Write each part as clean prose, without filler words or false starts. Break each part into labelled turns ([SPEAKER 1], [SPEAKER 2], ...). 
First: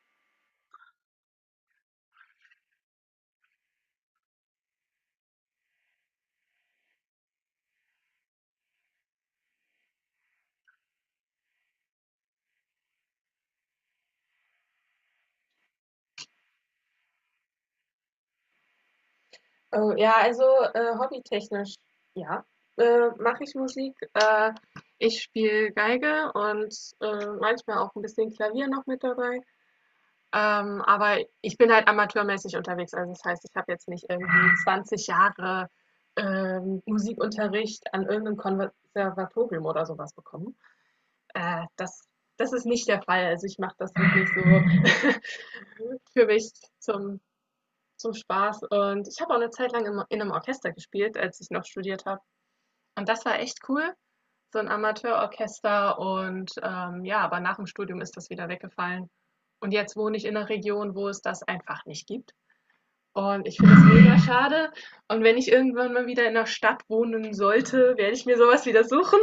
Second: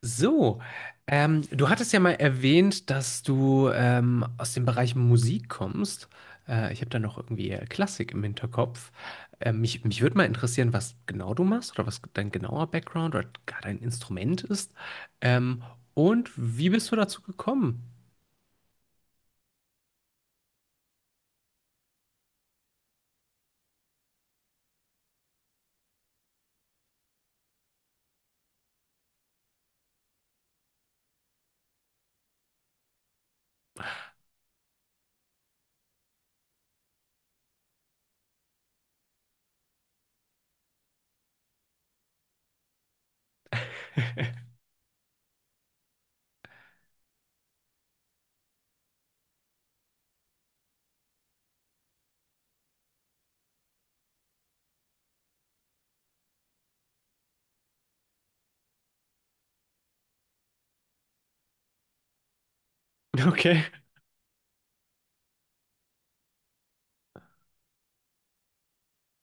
[SPEAKER 1] So, Du hattest ja mal erwähnt, dass du aus dem Bereich Musik kommst. Ich habe da noch irgendwie Klassik im Hinterkopf. Mich würde mal interessieren, was genau du machst oder was dein genauer Background oder gar dein Instrument ist. Ähm, und wie bist du dazu gekommen?
[SPEAKER 2] Oh, ja, also hobbytechnisch, ja, mache ich Musik. Ich spiele Geige und manchmal auch ein bisschen Klavier noch mit dabei. Aber ich bin halt amateurmäßig unterwegs. Also das heißt, ich habe jetzt nicht irgendwie 20 Jahre Musikunterricht an irgendeinem Konservatorium oder sowas bekommen. Äh, das, das ist nicht der Fall. Also ich mache das wirklich so für mich zum zum Spaß, und ich habe auch eine Zeit lang im in einem Orchester gespielt, als ich noch studiert habe. Und das war echt cool, so ein Amateurorchester, und, ja, aber nach dem Studium ist das wieder weggefallen. Und jetzt wohne ich in 'ner Region, wo es das einfach nicht gibt. Und ich
[SPEAKER 1] Okay.
[SPEAKER 2] finde es mega schade. Und wenn ich irgendwann mal wieder in einer Stadt wohnen sollte, werde ich mir so was wieder suchen.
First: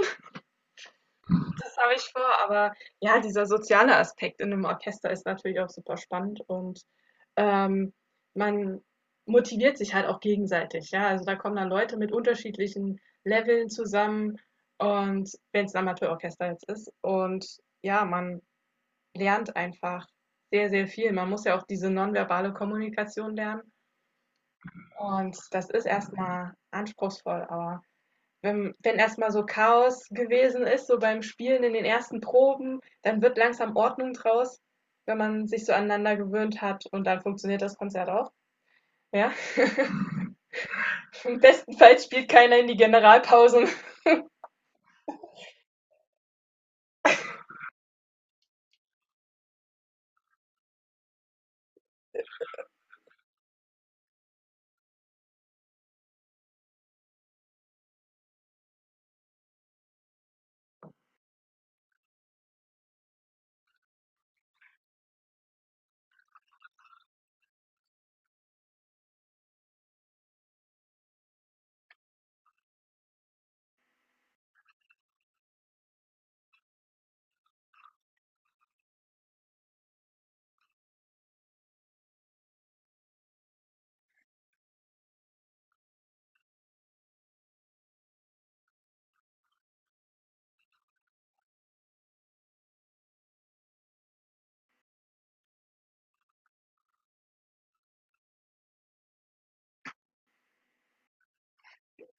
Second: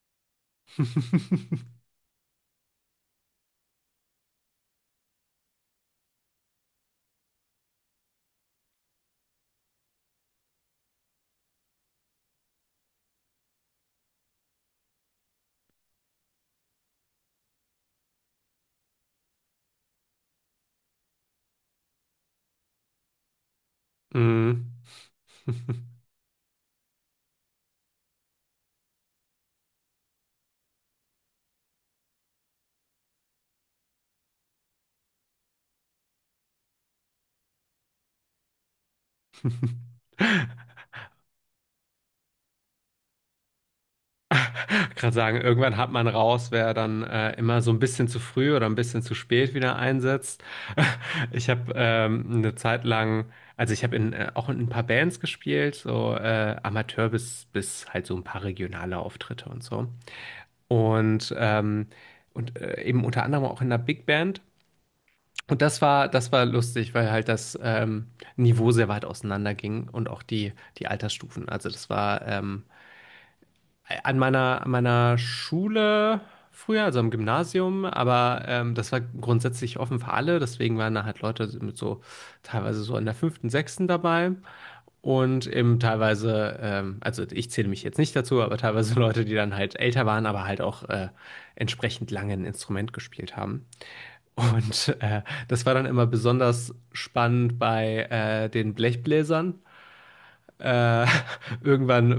[SPEAKER 2] Das habe ich vor, aber ja, dieser soziale Aspekt in einem Orchester ist natürlich auch super spannend, und, ähm, man motiviert sich halt auch gegenseitig, ja? Also, da kommen dann Leute mit unterschiedlichen Leveln zusammen, und wenn es ein Amateurorchester jetzt ist, und ja, man lernt einfach sehr, sehr viel. Man muss ja auch diese nonverbale Kommunikation lernen,
[SPEAKER 1] Mm.
[SPEAKER 2] und das ist erstmal anspruchsvoll, aber wenn erstmal so Chaos gewesen ist, so beim Spielen in den ersten Proben, dann wird langsam Ordnung draus, wenn man sich so aneinander gewöhnt hat, und dann funktioniert das Konzert auch. Ja. Im besten Fall spielt keiner in die Generalpausen.
[SPEAKER 1] Gerade sagen, irgendwann hat man raus, wer dann immer so ein bisschen zu früh oder ein bisschen zu spät wieder einsetzt. Ich habe eine Zeit lang. Also ich habe auch in ein paar Bands gespielt, so Amateur bis halt so ein paar regionale Auftritte und so. Und, ähm, und eben unter anderem auch in einer Big Band. Und das war lustig, weil halt das Niveau sehr weit auseinander ging und auch die Altersstufen. Also das war an meiner Schule früher, also am Gymnasium, aber das war grundsätzlich offen für alle, deswegen waren da halt Leute mit so teilweise so in der fünften, sechsten dabei und eben teilweise, also ich zähle mich jetzt nicht dazu, aber teilweise Leute, die dann halt älter waren, aber halt auch entsprechend lange ein Instrument gespielt haben. Und das war dann immer besonders spannend bei den Blechbläsern. Äh, irgendwann,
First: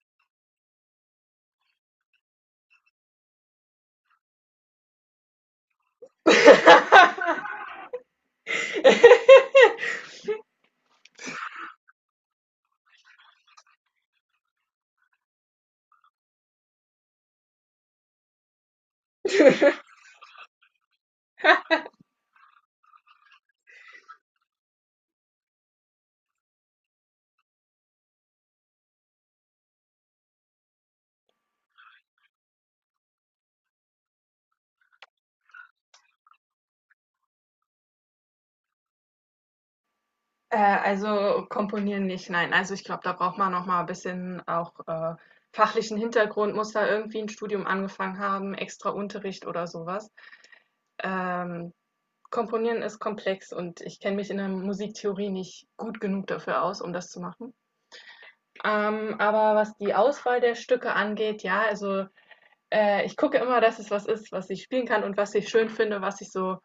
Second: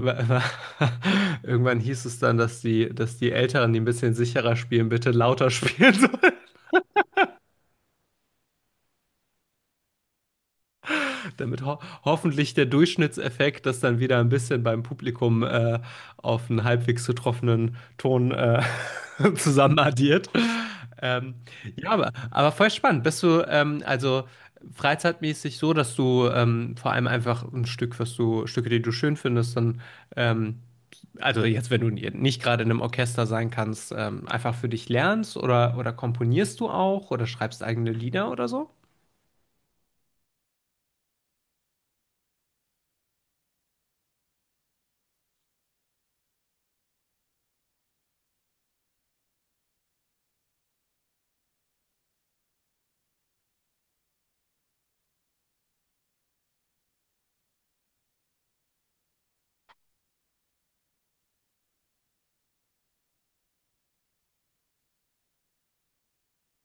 [SPEAKER 1] irgendwann hieß es dann, dass die Älteren, die ein bisschen sicherer spielen, bitte lauter spielen sollen, damit ho hoffentlich der Durchschnittseffekt das dann wieder ein bisschen beim Publikum auf einen halbwegs getroffenen Ton zusammenaddiert. Ähm, ja, aber voll spannend. Bist du also freizeitmäßig so, dass du vor allem einfach ein Stücke, die du schön findest, dann ähm, also jetzt, wenn du nicht gerade in einem Orchester sein kannst, einfach für dich lernst, oder komponierst du auch oder schreibst eigene Lieder oder so?
[SPEAKER 2] Also komponieren nicht, nein. Also ich glaube, da braucht man noch mal ein bisschen auch fachlichen Hintergrund, muss da irgendwie ein Studium angefangen haben, extra Unterricht oder sowas. Ähm, Komponieren ist komplex, und ich kenne mich in der Musiktheorie nicht gut genug dafür aus, um das zu machen. Aber was die Auswahl der Stücke angeht, ja, also ich gucke immer, dass es was ist, was ich spielen kann und was ich schön finde, was ich so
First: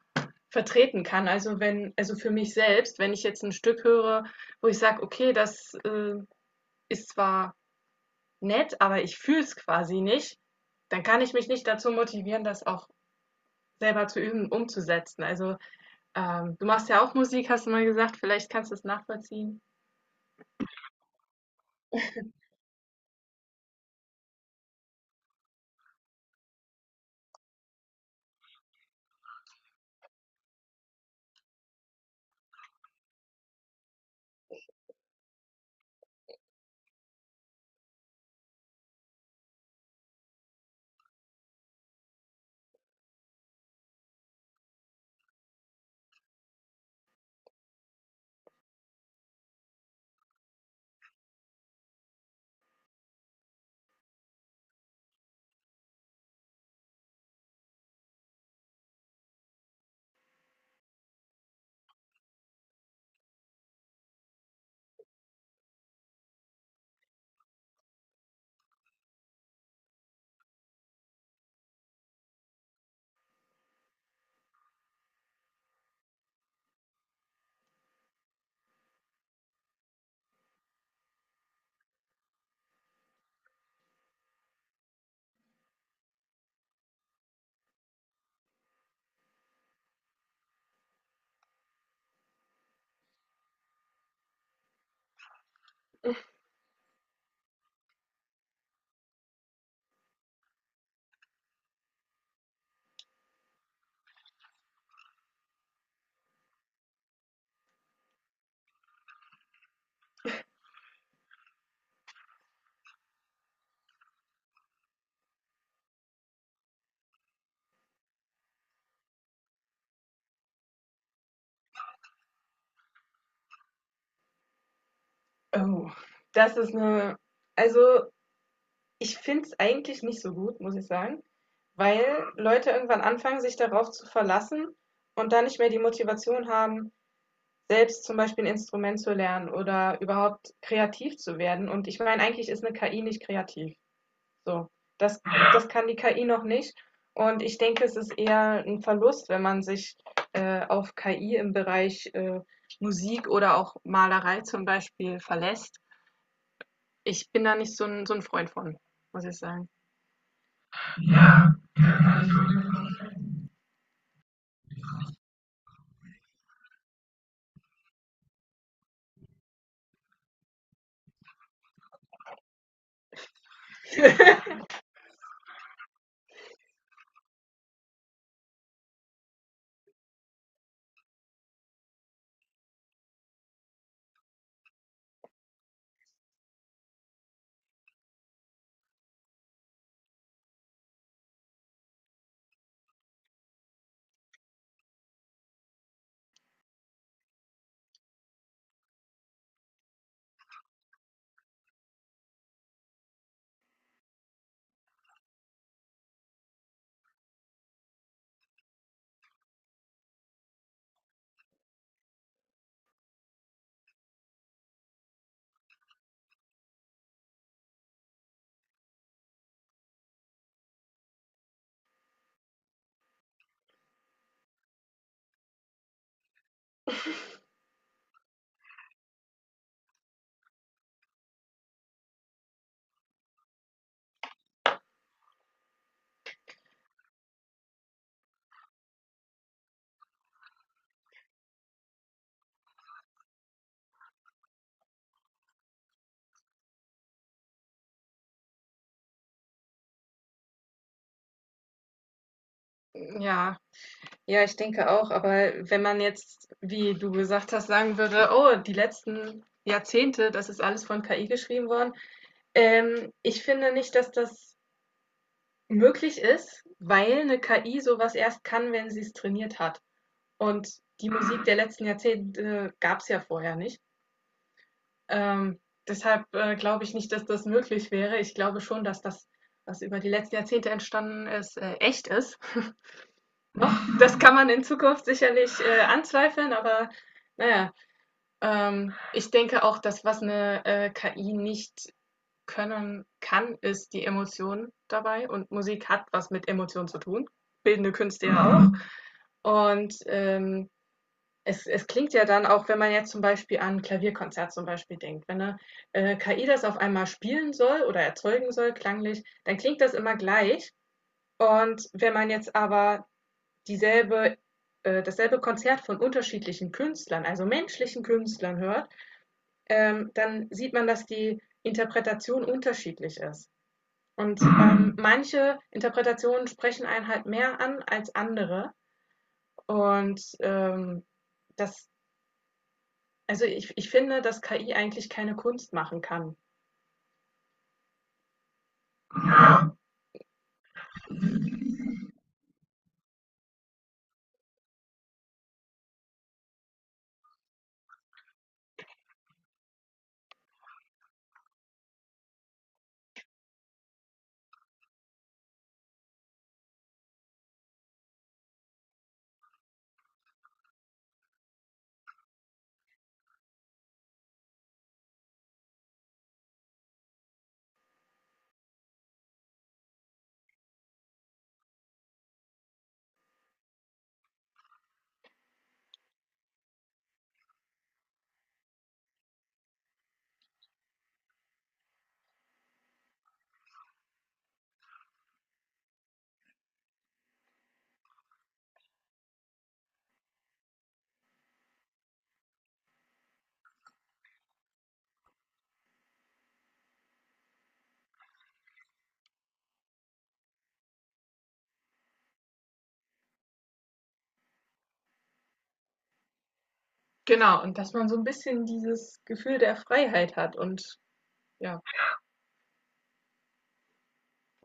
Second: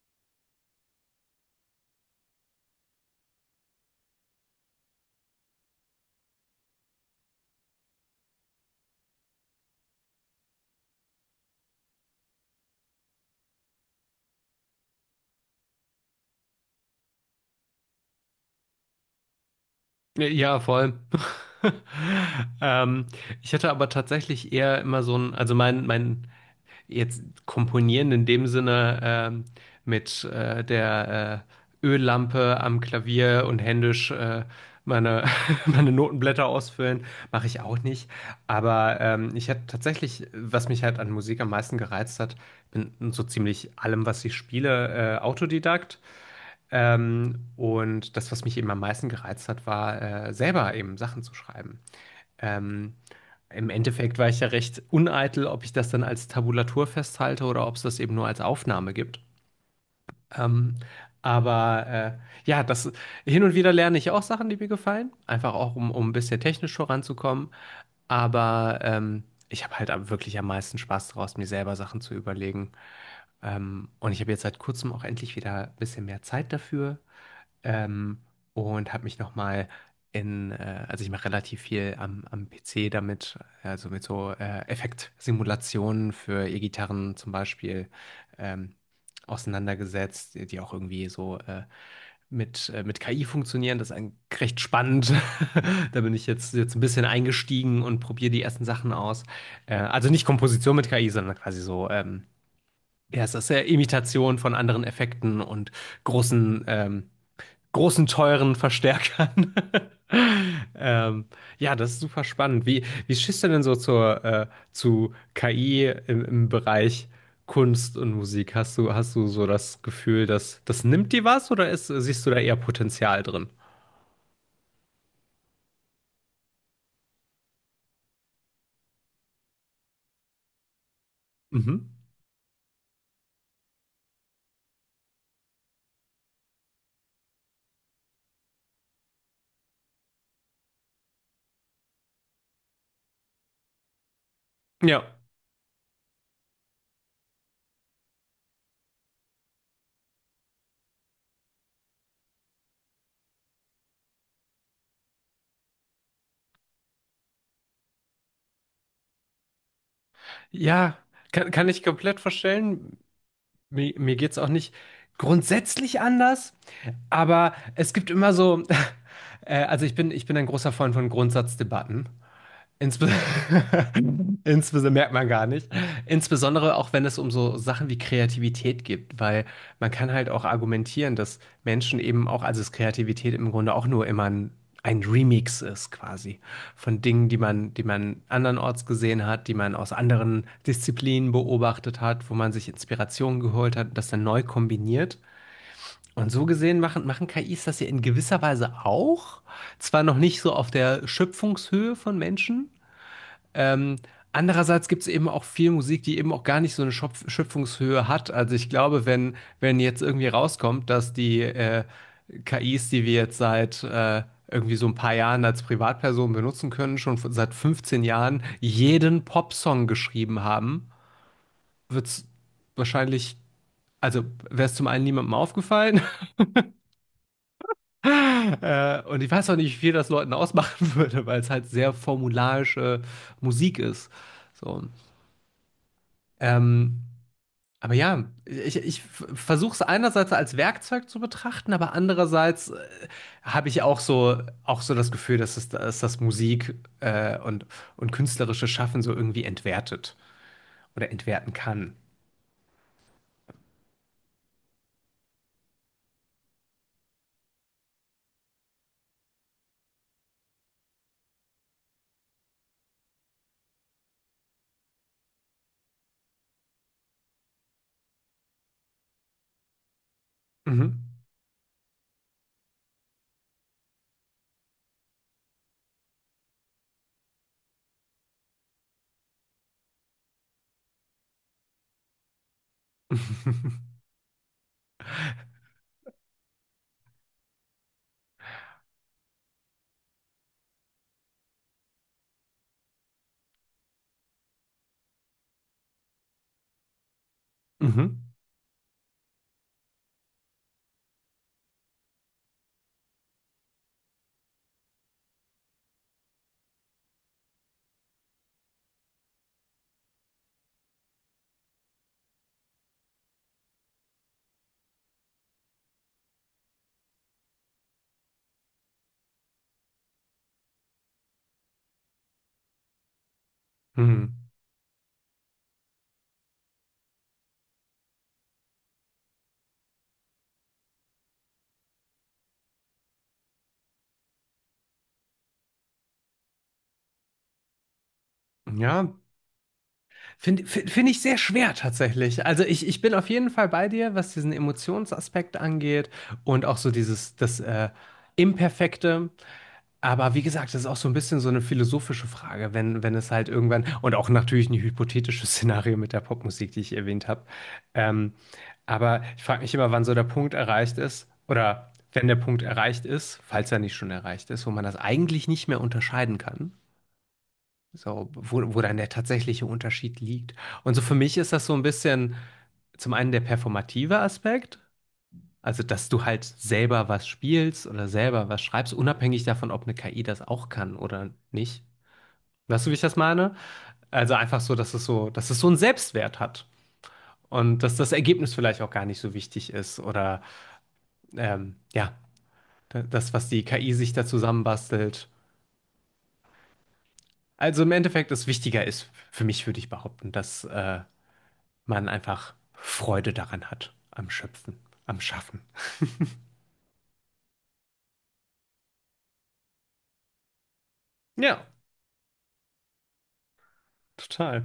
[SPEAKER 2] vertreten kann. Also wenn, also für mich selbst, wenn ich jetzt ein Stück höre, wo ich sage, okay, das ist zwar nett, aber ich fühle es quasi nicht, dann kann ich mich nicht dazu motivieren, das auch selber zu üben, umzusetzen. Also ähm, du machst ja auch Musik, hast du mal gesagt. Vielleicht kannst du es nachvollziehen.
[SPEAKER 1] Ja, vor allem. Ähm, Ich hatte aber tatsächlich eher immer so ein, also mein jetzt komponieren in dem Sinne mit der Öllampe am Klavier und händisch meine, meine Notenblätter ausfüllen, mache ich auch nicht. Aber ich hatte tatsächlich, was mich halt an Musik am meisten gereizt hat, bin so ziemlich allem, was ich spiele, Autodidakt. Und das, was mich eben am meisten gereizt hat, war selber eben Sachen zu schreiben. Ähm, Im Endeffekt war ich ja recht uneitel, ob ich das dann als Tabulatur festhalte oder ob es das eben nur als Aufnahme gibt. Ähm, aber ja, das hin und wieder lerne ich auch Sachen, die mir gefallen, einfach auch um ein bisschen technisch voranzukommen. Aber ich habe halt wirklich am meisten Spaß daraus, mir selber Sachen zu überlegen. Und ich habe jetzt seit kurzem auch endlich wieder ein bisschen mehr Zeit dafür. Ähm, und habe mich nochmal also ich mache relativ viel am PC damit, also mit so Effektsimulationen für E-Gitarren zum Beispiel ähm, auseinandergesetzt, die auch irgendwie so mit KI funktionieren. Das ist recht spannend. Da bin ich jetzt ein bisschen eingestiegen und probiere die ersten Sachen aus. Also nicht Komposition mit KI, sondern quasi so, ja, es ist ja Imitation von anderen Effekten und großen ähm, großen, teuren Verstärkern. ähm, ja, das ist super spannend. Wie stehst du denn so zu KI im Bereich Kunst und Musik? Hast du so das Gefühl, dass das nimmt dir was oder ist, siehst du da eher Potenzial drin?
[SPEAKER 2] Oh, das ist eine. Also, ich finde es eigentlich nicht so gut, muss ich sagen,
[SPEAKER 1] Mhm.
[SPEAKER 2] weil Leute irgendwann anfangen, sich darauf zu verlassen und dann nicht mehr die Motivation haben, selbst zum Beispiel ein Instrument zu lernen oder überhaupt kreativ zu werden. Und ich meine, eigentlich ist 'ne KI nicht kreativ. So,
[SPEAKER 1] Ja.
[SPEAKER 2] das, das kann die KI noch nicht. Und ich denke, es ist eher ein Verlust, wenn man sich auf KI im Bereich Musik oder auch Malerei zum Beispiel verlässt. Ich bin da nicht so ein, so ein Freund von, muss ich sagen.
[SPEAKER 1] Ja, kann ich komplett verstellen. Mir geht's auch nicht grundsätzlich anders, aber es gibt immer so, also ich bin ein großer Freund von Grundsatzdebatten. Insbe Insbesondere merkt man gar nicht. Insbesondere auch wenn es um so Sachen wie Kreativität geht, weil man kann halt auch argumentieren, dass Menschen eben auch, also dass Kreativität im Grunde auch nur immer ein Remix ist quasi von Dingen, die man andernorts gesehen hat, die man aus anderen Disziplinen beobachtet hat, wo man sich Inspirationen geholt hat, das dann neu kombiniert. Und so gesehen machen KIs das ja in gewisser Weise auch, zwar noch nicht so auf der Schöpfungshöhe von Menschen. ähm, Andererseits gibt es eben auch viel Musik, die eben auch gar nicht so eine Schöpfungshöhe hat. Also ich glaube, wenn jetzt irgendwie rauskommt, dass die KIs, die wir jetzt seit irgendwie so ein paar Jahren als Privatpersonen benutzen können, schon seit 15 Jahren jeden Popsong geschrieben haben, wird es wahrscheinlich, also, wäre es zum einen niemandem aufgefallen und ich weiß auch nicht, wie viel das Leuten ausmachen würde, weil es halt sehr formularische Musik ist. So. Ähm, Aber ja, ich versuche es einerseits als Werkzeug zu betrachten, aber andererseits habe ich auch so das Gefühl, dass das Musik und künstlerische Schaffen so irgendwie entwertet oder entwerten kann.
[SPEAKER 2] Ja, ja, ich denke auch. Aber wenn man jetzt, wie du gesagt hast, sagen würde, oh, die letzten Jahrzehnte, das ist alles von KI geschrieben worden. Ich finde nicht, dass das möglich ist, weil eine KI so was erst kann, wenn sie es trainiert hat. Und
[SPEAKER 1] Mhm.
[SPEAKER 2] die Musik der letzten Jahrzehnte gab's ja vorher nicht. Ähm, deshalb, glaube ich nicht, dass das möglich wäre. Ich glaube schon, dass das, was über die letzten Jahrzehnte entstanden ist, echt ist noch. Das kann man in Zukunft sicherlich, anzweifeln, aber naja, ich denke auch, dass was eine KI nicht können kann, ist die Emotion dabei, und Musik hat was mit Emotionen zu tun, bildende
[SPEAKER 1] Mhm.
[SPEAKER 2] Künste ja auch. Und es klingt ja dann auch, wenn man jetzt zum Beispiel an ein Klavierkonzert zum Beispiel denkt, wenn eine KI das auf einmal spielen soll oder erzeugen soll, klanglich, dann klingt das immer gleich. Und wenn man jetzt aber dieselbe dasselbe Konzert von unterschiedlichen Künstlern, also menschlichen Künstlern hört, dann sieht man, dass die Interpretation unterschiedlich ist.
[SPEAKER 1] Mhm.
[SPEAKER 2] Und manche Interpretationen sprechen einen halt mehr an als andere. Und das, also ich finde, dass KI eigentlich keine Kunst machen kann.
[SPEAKER 1] Ja, finde ich sehr schwer tatsächlich. Also ich bin auf jeden Fall bei dir, was diesen Emotionsaspekt angeht und auch so dieses, das Imperfekte. Aber wie gesagt, das ist auch so ein bisschen so eine philosophische Frage, wenn es halt irgendwann, und auch natürlich ein hypothetisches Szenario mit der Popmusik, die ich erwähnt habe. Ähm, aber ich frage mich immer, wann so der Punkt erreicht ist, oder wenn der Punkt erreicht ist, falls er nicht schon erreicht ist, wo man das eigentlich nicht mehr unterscheiden kann. So, wo dann der tatsächliche Unterschied liegt. Und so für mich ist das so ein bisschen zum einen der performative Aspekt, also, dass du halt selber was spielst oder selber was schreibst, unabhängig davon, ob eine KI das auch kann oder nicht. Weißt du, wie ich das meine? Also einfach so, dass es so einen Selbstwert hat und dass das Ergebnis vielleicht auch gar nicht so wichtig ist oder ja, das, was die KI sich da zusammenbastelt. Also im Endeffekt es wichtiger ist, für mich würde ich behaupten, dass man einfach Freude daran hat, am Schöpfen, am Schaffen.
[SPEAKER 2] Genau, und dass man so ein bisschen dieses Gefühl der Freiheit hat und
[SPEAKER 1] Ja,
[SPEAKER 2] ja.
[SPEAKER 1] total.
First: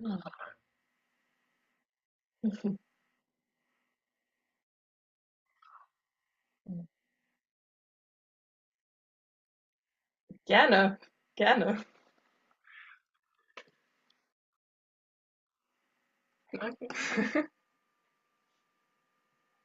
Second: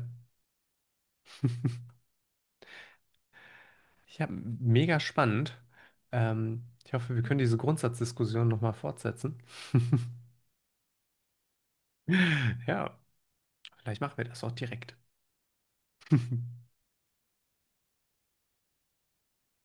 [SPEAKER 1] Ja, mega spannend. Ich hoffe, wir können diese Grundsatzdiskussion nochmal fortsetzen.
[SPEAKER 2] Gerne, gerne.
[SPEAKER 1] Ja, vielleicht machen wir das auch direkt.
[SPEAKER 2] Okay.